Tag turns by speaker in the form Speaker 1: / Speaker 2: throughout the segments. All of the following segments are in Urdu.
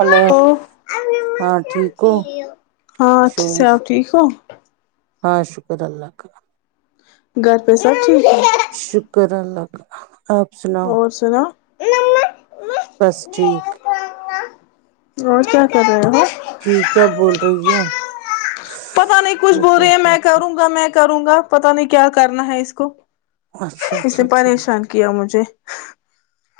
Speaker 1: ہلو ہاں ٹھیک ہو
Speaker 2: ہاں اچھا
Speaker 1: شور
Speaker 2: سپ ٹھیک ہو
Speaker 1: ہاں شکر اللہ کا
Speaker 2: گھر پہ سب ٹھیک
Speaker 1: شکر اللہ آپ
Speaker 2: اور سنا
Speaker 1: پستق
Speaker 2: اور کیا کر رہے ہو
Speaker 1: ج کیا بول رہی ہے؟
Speaker 2: پتا نہیں کچھ
Speaker 1: او
Speaker 2: بول رہے
Speaker 1: ہو
Speaker 2: ہیں
Speaker 1: ہو
Speaker 2: میں کروں گا میں کروں گا پتا نہیں کیا کرنا ہے اس کو
Speaker 1: اچھا
Speaker 2: اس
Speaker 1: اچھا
Speaker 2: نے
Speaker 1: ٹھیک
Speaker 2: پریشان کیا مجھے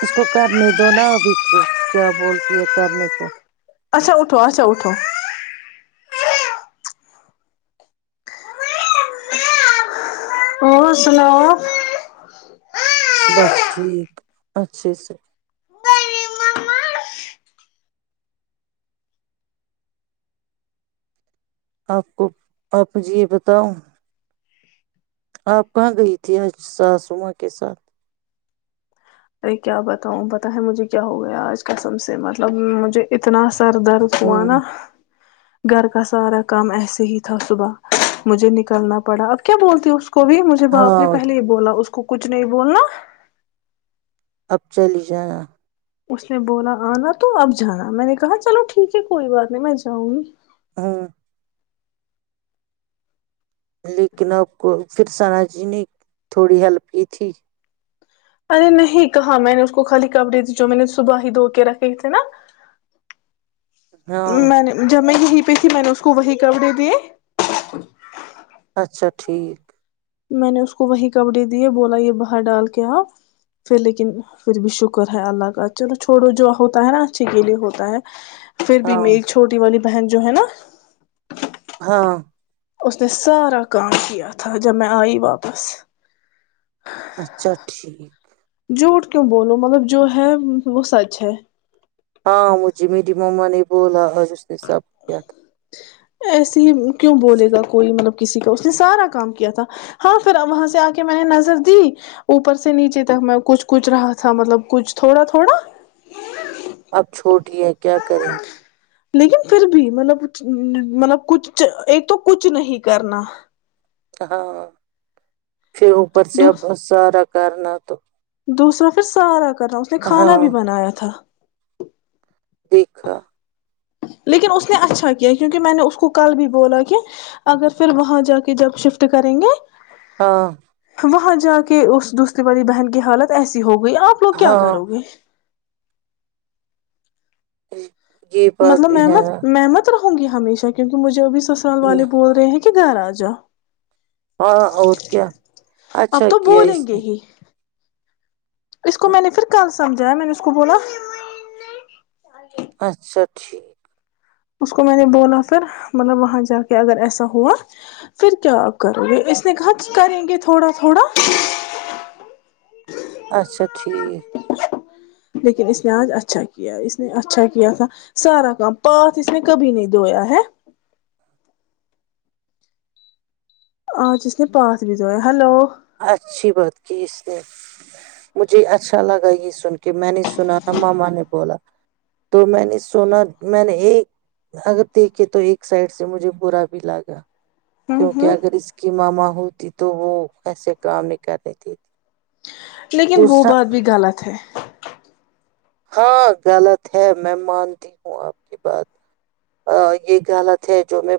Speaker 1: اس کو کرنے دو نب کیا بولتی ہے کرنے کو
Speaker 2: اچھا اٹھو اچھا اٹھو اور سناؤ
Speaker 1: بس ٹھیک اچھے سر آپ کو آپ م جی یہ بتاؤ آپ کہاں گئی تھی آج ساسما کے ساتھ
Speaker 2: ارے کیا بتاؤں بتا ہے مجھے کیا ہو گیا آج ک سم سے مطلب مجھے اتنا سر درد ہوا
Speaker 1: ہوں
Speaker 2: نا گھر کا سارا کام ایسے ہی تھا صبح مجھے نکلنا پڑا اب کیا بولتی اس کو کو بھی مجھے باپ نے
Speaker 1: ہاں
Speaker 2: پہلے یہ بولا اس کو کچھ نہیں بولنا
Speaker 1: اب چلی ہی جانا
Speaker 2: اس نے بولا آنا تو اب جانا میں نے کہا چلو ٹھیک ہے کوئی بات نہیں میں جاؤں گی
Speaker 1: ہاں لیکن آپ کو پھر سثناا جی نے تھوڑی ہیلپ کی تھی
Speaker 2: ارے نہیں کہا میں نے اس کو خالی کپڑے دی جو میں نے صبح ہی دھو کے رکھے تھے نا
Speaker 1: ہاں
Speaker 2: میں نے جمیں گ ہی پہ تھی میں نے اس کو وہی کپڑے دیے
Speaker 1: اچھا ٹھیک
Speaker 2: میں نے اس کو وہی کپڑے دیے بولا یہ باہر ڈال کے آپ پھر لیکن پھر بھی شکر ہے اللہ کا چلو چھوڑو جو ہوتا ہے نا اچھے کے لیے ہوتا ہے پھر بھی
Speaker 1: ہاں
Speaker 2: میری چھوٹی والی پہن جوو ہے نا
Speaker 1: ہاں
Speaker 2: اس نے سارا کام کیا تھا جب میں آئی واپس
Speaker 1: اچھا ٹھیک
Speaker 2: جھوٹ کیوں بولو مطلب جو ہے وہ سچ ہے
Speaker 1: ہاں مجھے میری مما نے بولا نے سب کیا
Speaker 2: ایسے ہی کیوں بولے گا کوئی مطلب کسی کا اس نے سارا کام کیا تھا ہاں پھر وہاں سے آ کے میں نے نظر دی اوپر سے نیچے تک میں کچھ کچ رہا تھا مطلب کچھ تھوڑا تھوڑا
Speaker 1: اب چھوٹ کیا کرےی
Speaker 2: لیکن پھر بھی مطلب مطلب کچھ ایک تو کچھ نہیں کرنا
Speaker 1: ہاں پھر اوپر سے اب سارا کرن تو
Speaker 2: دوسرا پھر سارک کرنا اس نے کھانا
Speaker 1: ہاں
Speaker 2: بھی بنایا تھا
Speaker 1: دیکھا
Speaker 2: لیکن اس نے اچھا کیا کیونکہ میں نے اس کو کل بھی بولا کہ اگر پھر وہاں جا کے جب شفٹ کریں گے
Speaker 1: ہاں
Speaker 2: وہاں جا کے اس دوستی والی بہن کی حالت ایسی ہوگی آپ لوگ کیا
Speaker 1: ہاں
Speaker 2: کرو گے اچ
Speaker 1: جی
Speaker 2: مطلب محمت محمت ہوں گ ہمیشہ کیونکہ مجےبھی سال والے بول رہے ہیں کہ کہ گ راجا
Speaker 1: ہاں اور کیا اچھا
Speaker 2: اب تو
Speaker 1: کیا
Speaker 2: بولیں
Speaker 1: اس
Speaker 2: گے
Speaker 1: نے
Speaker 2: ہی اس کو
Speaker 1: ہاں،
Speaker 2: میں نے پھر کہاں سے سمجھایا میں نے اس کو بولا
Speaker 1: اچھاچ پکچھی
Speaker 2: اس کو میں نے بولا پھر مطلب وہاں جا کے اگر ایسا ہوا پھر کیا آپ کرو گے اس نے کہا کریں گے تھوڑا تھوڑا
Speaker 1: اچھا ٹھیک
Speaker 2: لیکن اس نے آج اچھا کیا اس نے اچھا کیا تھا سارا کام پاتات اس نے کبھی نہیں دھویا ہے آ جس نے پاس بھی دھویا ہلو ہوں
Speaker 1: اچھی بات کی اس مجھے اچھا لگا یہ سن کے میں نے سنا ن ماما نے بولا تو میں نے سنا میں نے ایک اگر دیکھے تو ایک سائڈ سے مجھے برا بھی لگا کیونکہ
Speaker 2: ہوں
Speaker 1: اگر اس کی ماما ہو ت تو وہو ایسے کا نہیں کرنی تت
Speaker 2: لیکن وہ بات بھی غلط ہے [unintelligible]
Speaker 1: ہاں غلط ہے میں مانتی ہوں آپ کی بات یہ غلط ہے جو میں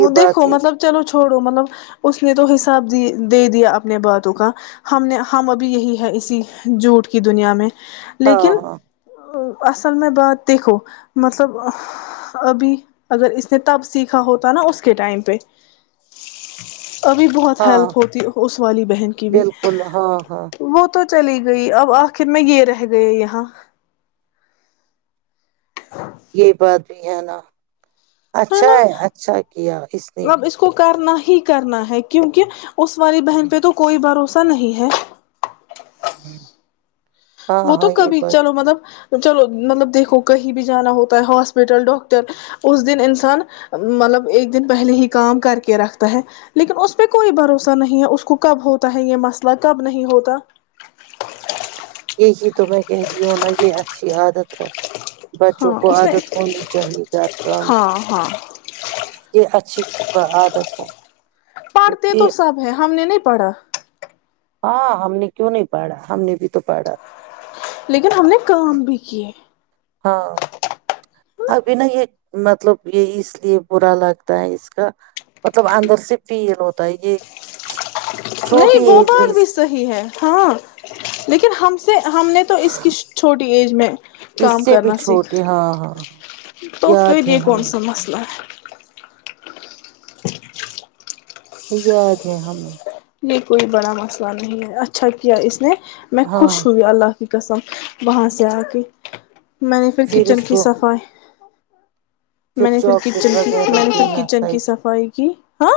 Speaker 2: وہ
Speaker 1: یہ بات
Speaker 2: دیکھو
Speaker 1: ہی
Speaker 2: مطلب چلو چھوڑو مطلب اس نے تو حساب د دے دیا اپنے باتوں کا ہم نے ہم ابھی یہی ہے اسی جھوٹ کی دنیا میں
Speaker 1: ہاں
Speaker 2: لیکن
Speaker 1: ہاں
Speaker 2: اصل میں بات دیکھو مطلب ابھی اگر اس نے تب سیکھا ہو تو نا اس کے ٹائم پہ ابھی بہت
Speaker 1: ہاں
Speaker 2: ہیلپ ہوتی اس والی بہن کی بھی
Speaker 1: بالکل ہاں ہاں
Speaker 2: وہ تو چلی گئی اب آخر میں یہ رہ گیا یہاں
Speaker 1: یہی بات بھی ہے نا اچھا ہے اچھا کیا
Speaker 2: مطلب اس کو کرنا ہی کرنا ہے کیونکہ اس والی بہن پہ تو کوئی بھروسہ نہیں ہے
Speaker 1: ہوں [unintelligible]
Speaker 2: وہ تو کبھی چلو مطلب چلو مطلب دیکھو کہیں بھی جانا ہوتا ہے ہاسپٹل ڈاکٹر اس دن انسان مطلب ایک دن پہلے ہی کام کر کے رکھتا ہے لیکن اس پہ کوئی بھروسہ نہیں ہے اس کو کب ہوتا ہے یہ مسئلہ کب نہیں ہوتا
Speaker 1: یہی تو میں کہتی ہوں نا یہ اچھی عادت ہے
Speaker 2: ہاں
Speaker 1: بچوں کو
Speaker 2: اس نے
Speaker 1: عادت ہونی چاہیے گھر کا
Speaker 2: ہاں ہاں
Speaker 1: یہ اچھی عادت ہے کیونکہ
Speaker 2: پڑا
Speaker 1: ہاں ہم نے کیوں نہیں پڑھا ہم نے بھی تو پاڑھا
Speaker 2: لیکن ہم نے کام بھی کیے
Speaker 1: ہاں ابھی نا یہ مطلب یہ اس لیے برا لگتا ہے اس کا مطلب اندر سے فیل ہوتا ہے یہ چھوٹی
Speaker 2: نہیں وہ
Speaker 1: ایج
Speaker 2: بات
Speaker 1: بیز
Speaker 2: بھی
Speaker 1: کی
Speaker 2: صحیح ہے ہاں لیکن ہم ہم نے تو اس کی چھوٹی ایج میں
Speaker 1: اس
Speaker 2: کام
Speaker 1: سے بھی
Speaker 2: کرنا سیکھا
Speaker 1: چھوٹی ہاں ہاں ہاں
Speaker 2: تو
Speaker 1: یاد
Speaker 2: پھر
Speaker 1: ہے
Speaker 2: یہ کون سا
Speaker 1: ہمیں
Speaker 2: مسئلہ ہے
Speaker 1: یاد ہے ہمیں
Speaker 2: نہیں کوئی بڑا مسئلہ نہیں ہے اچھا کیا اس نے میں
Speaker 1: ہاں
Speaker 2: خوش ہوئی اللہ کی قسم وہاں سے آ کے میں نے پھر کچن
Speaker 1: اس
Speaker 2: کی
Speaker 1: کو
Speaker 2: صفائی ہچ [unintelligible] میں نے پھر
Speaker 1: چاکلیٹ
Speaker 2: کچن کی
Speaker 1: وغیرہ
Speaker 2: میں نے پھر
Speaker 1: دینا تھا
Speaker 2: کچن کی
Speaker 1: اس
Speaker 2: صفائی کی ہاں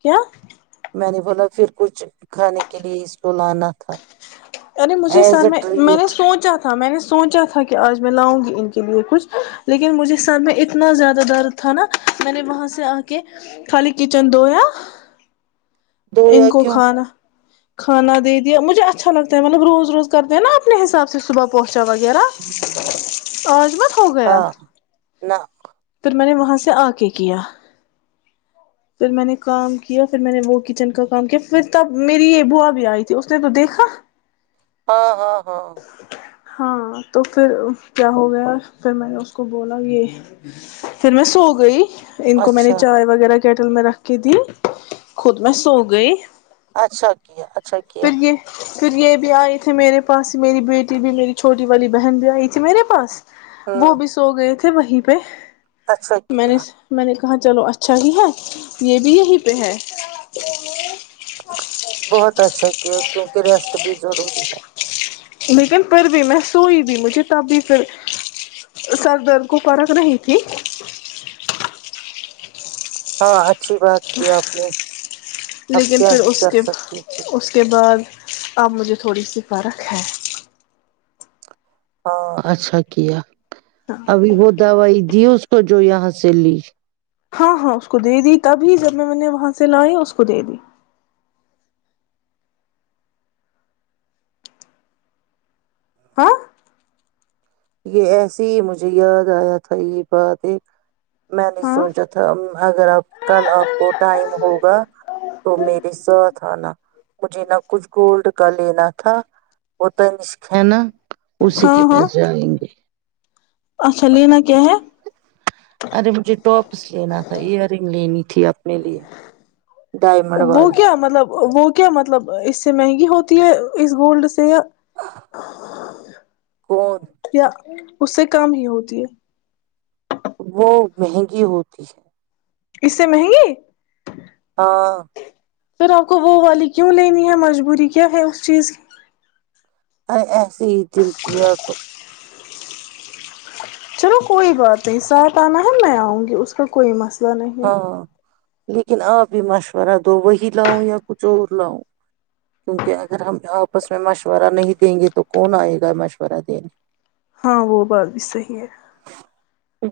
Speaker 2: کیا
Speaker 1: میں نے بولا پھر کچھ کھانے کے لیئے اسٹولانا تھا
Speaker 2: ارے مجھے
Speaker 1: ایز
Speaker 2: سر
Speaker 1: اے
Speaker 2: میں میں نے
Speaker 1: ٹریٹ
Speaker 2: سوچا تھا میں نے سوچا تھا کہ آج میں لاؤں گی ان کے لیے کچھ لیکن مجھے سر میں اتنا زیادہ درد تھا نا میں نے وہاں سے آ کے خالی کچن دھویا
Speaker 1: دو
Speaker 2: ان
Speaker 1: یا
Speaker 2: کو
Speaker 1: کیوں
Speaker 2: کھانا کھا نا دے دیا مجھے اچھا لگتا ہے مطلب روز روز کرتے ہیں نا اپنے حساب سے صبح پہنچ ا وغیرہ آج مت ہو گیا
Speaker 1: ہاں نہ
Speaker 2: تو میں نے وہاں سے آ کے کیا پھر میں نے کام کیا پھر میں نے وہ کچن کا کام کیا پھر تب میری یہ بوا بھی آئی تھی اس نے تو دیکھا
Speaker 1: ہاں ہاں ہاں
Speaker 2: ہاں تو پھر کیا ہو گیا پھر میں نے اس کو بولا یہ پھر میں سو گئی ان کو میں نے
Speaker 1: اچھا
Speaker 2: چائے وغیرہ کیٹل میں رکھ کے دی خود میں سوگ گئی
Speaker 1: اچھا کیا اچھا کیا
Speaker 2: پھر یہ پھر یہ بھی آئے تھے میرے پاس ہی میری بیٹی بھی میری چھوٹی والی بہن بھی آئی تھی میرے پاس وہ
Speaker 1: ہوں
Speaker 2: بھی سو گئے تھے وہی پہ
Speaker 1: اچھا کیا
Speaker 2: مینے کہاں چلو اچھا ہی ہے یہ بھی یہی پہ ہے [inaudible]
Speaker 1: بہت اچھا کیا کیونکہ ریسٹ بھی ضروری ہے
Speaker 2: لیکن پھر بھی میں سوئی بھی مجھے تبھی پھر سر درد کو فرق نہیں تھی
Speaker 1: ہاں اچھ اچھی بات کی آپ نے اپ
Speaker 2: لیکن
Speaker 1: کیا
Speaker 2: پھر
Speaker 1: ہی
Speaker 2: اس
Speaker 1: کر
Speaker 2: کے
Speaker 1: سکتے تھے
Speaker 2: اس کے بعد اب مجھے تھوڑی سی فرق ہے
Speaker 1: ہاں اچھا کیا ابھی وہ دوائی دی اس کو جو یہاں سے لی
Speaker 2: ہاں ہاں اس کو دے دی تب ہی جب میں میں نے وہاں سے لائے اس کو دے دی [inaudible]
Speaker 1: یہ ایسے ہی مجھے یاد آیا تھا یہ بات ایک میں نے
Speaker 2: ہاں
Speaker 1: سوچا تھا اگر آ کل آپ کو ٹائم ہوگا تو میرے ساتھ آنا مجھے نہ کچھ گولڈ کا لینا تھا وہ تنشک ہے نا اسی کے
Speaker 2: ہاں ہاں
Speaker 1: پاس گے
Speaker 2: اچھا لینا کیا ہے
Speaker 1: ارے مجھے ٹاپس لینا تھا ایئر رنگ لینی تھی اپنے لیے ڈائمنڈ
Speaker 2: وہ
Speaker 1: والی
Speaker 2: کیا مطلب وہ کیا مطلب اس سے مہنگی ہوتی تی ہے اس گولڈ سے یہ
Speaker 1: کون
Speaker 2: کیا اس سے کم ہی ہوتی ہے
Speaker 1: وہ مہنگی ہوتی ہے
Speaker 2: اس سے مہنگی
Speaker 1: ہاں
Speaker 2: پھر آپ کو وہ والی کیوں لینی ہے مجبوری کیا ہے اس چیز کی
Speaker 1: ارے ایسے ہی دل کیا تو
Speaker 2: چلو کوئی بات نہیں ساتھ آنا ہے میں آؤں گی اس کا کوئی مسئلہ نہیں ہے
Speaker 1: ہاں لیکن آپ بھی مشورہ دو وہی لاؤ یا کچھ اور لاؤں کیونکہ اگر ہم آپس میں مشورہ نہیں دیں گے تو کون آئے گا مشورہ دینے؟
Speaker 2: ہاں وہ بات بھی صحیح ہے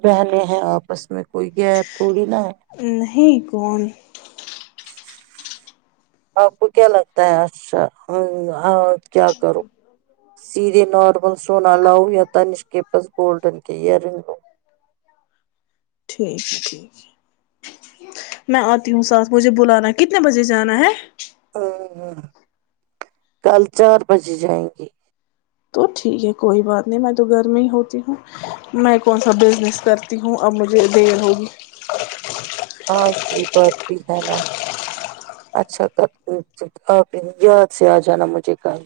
Speaker 1: بہنیں ہیں آپس میں کوئی غیر تھوڑی نا ہے
Speaker 2: نہیں کون
Speaker 1: آپ کو کیا لگتا ہے اچھا کیا کرو سیدھے نارمل سونا لاؤ یا تانش کے پس گولڈن کے ایئررنگ لوں
Speaker 2: ٹھیک ہے میں آتی ہوں ساتھ مجھے بلانا کتنے بجے جانا ہے
Speaker 1: لو کل چار بجے جائیں گے
Speaker 2: تو ٹھیک ہے کوئی بات نہیں میں تو گھر میں ہی ہوتی ہوں میں کون سا بزنس کرتی ہوں اب مجھے دیر ہوگی
Speaker 1: ہاں یہ بات بھی ہے نا اچھا آپ یاد سے آ جانا مجھے کل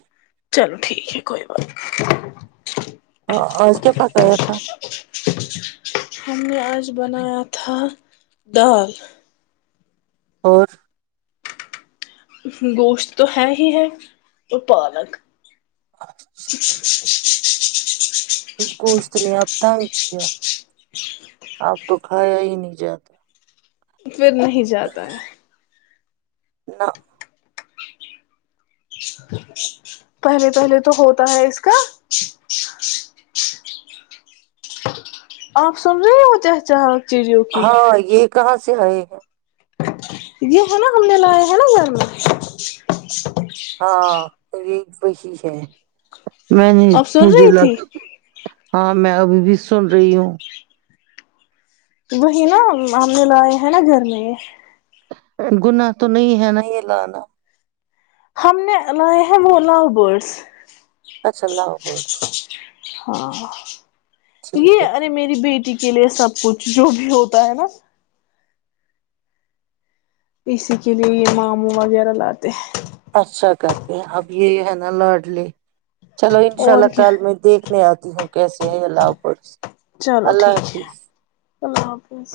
Speaker 2: چلو ٹھیک ہے کوئی بات
Speaker 1: ہاں آج کیا پکایا تھا
Speaker 2: ہم نے آج بنایا تھا دال
Speaker 1: اور
Speaker 2: گوشت تو ہے ہی ہے اور پالک [inaudible]
Speaker 1: اس گوشت نے اب تنگ کیا اب تو کھایا ہی نہیں جاتا
Speaker 2: پھر نہیں جاتا ہے
Speaker 1: نہ
Speaker 2: پہلے پہلے تو ہوتا ہے اس کا آپ سن رہی ہو چچا
Speaker 1: ہاں یہ کہاں سے سے ائے ہیں
Speaker 2: یہ ہے نا ہم نے لاائے ہے نا گھر میں
Speaker 1: ہاں تو یہ وہی ہے میں نہیں
Speaker 2: آپ سن
Speaker 1: مجھے
Speaker 2: رہی
Speaker 1: لگ
Speaker 2: تھی
Speaker 1: ہاں میں ابھی بھی سن رہی ہوں
Speaker 2: وہی نا ہم نے لائے ہیں نا گھر میں یہ
Speaker 1: گناہ تو نہیں ہے نا یہ لانا
Speaker 2: ہم نے لائے ہیں لال گوشت
Speaker 1: اچھا اللہ عب
Speaker 2: ہاں یہ
Speaker 1: ہے
Speaker 2: ارے
Speaker 1: ٹھیک
Speaker 2: میری بیٹی کے لیے سب کچھ جو بھی ہوتا ہے نا اسی کے لیے یہ ماموں وغیرہ لاتے ہیں
Speaker 1: اچھا کرتے اب یہ ہے نا لارڈلی چلو انشاء
Speaker 2: اور
Speaker 1: اللہ
Speaker 2: کیا
Speaker 1: کل میں دیکھنے آتا ہ جوں کیسے ہے اللہ آفرظ
Speaker 2: چلو ٹھیک ہے اللہ حافظ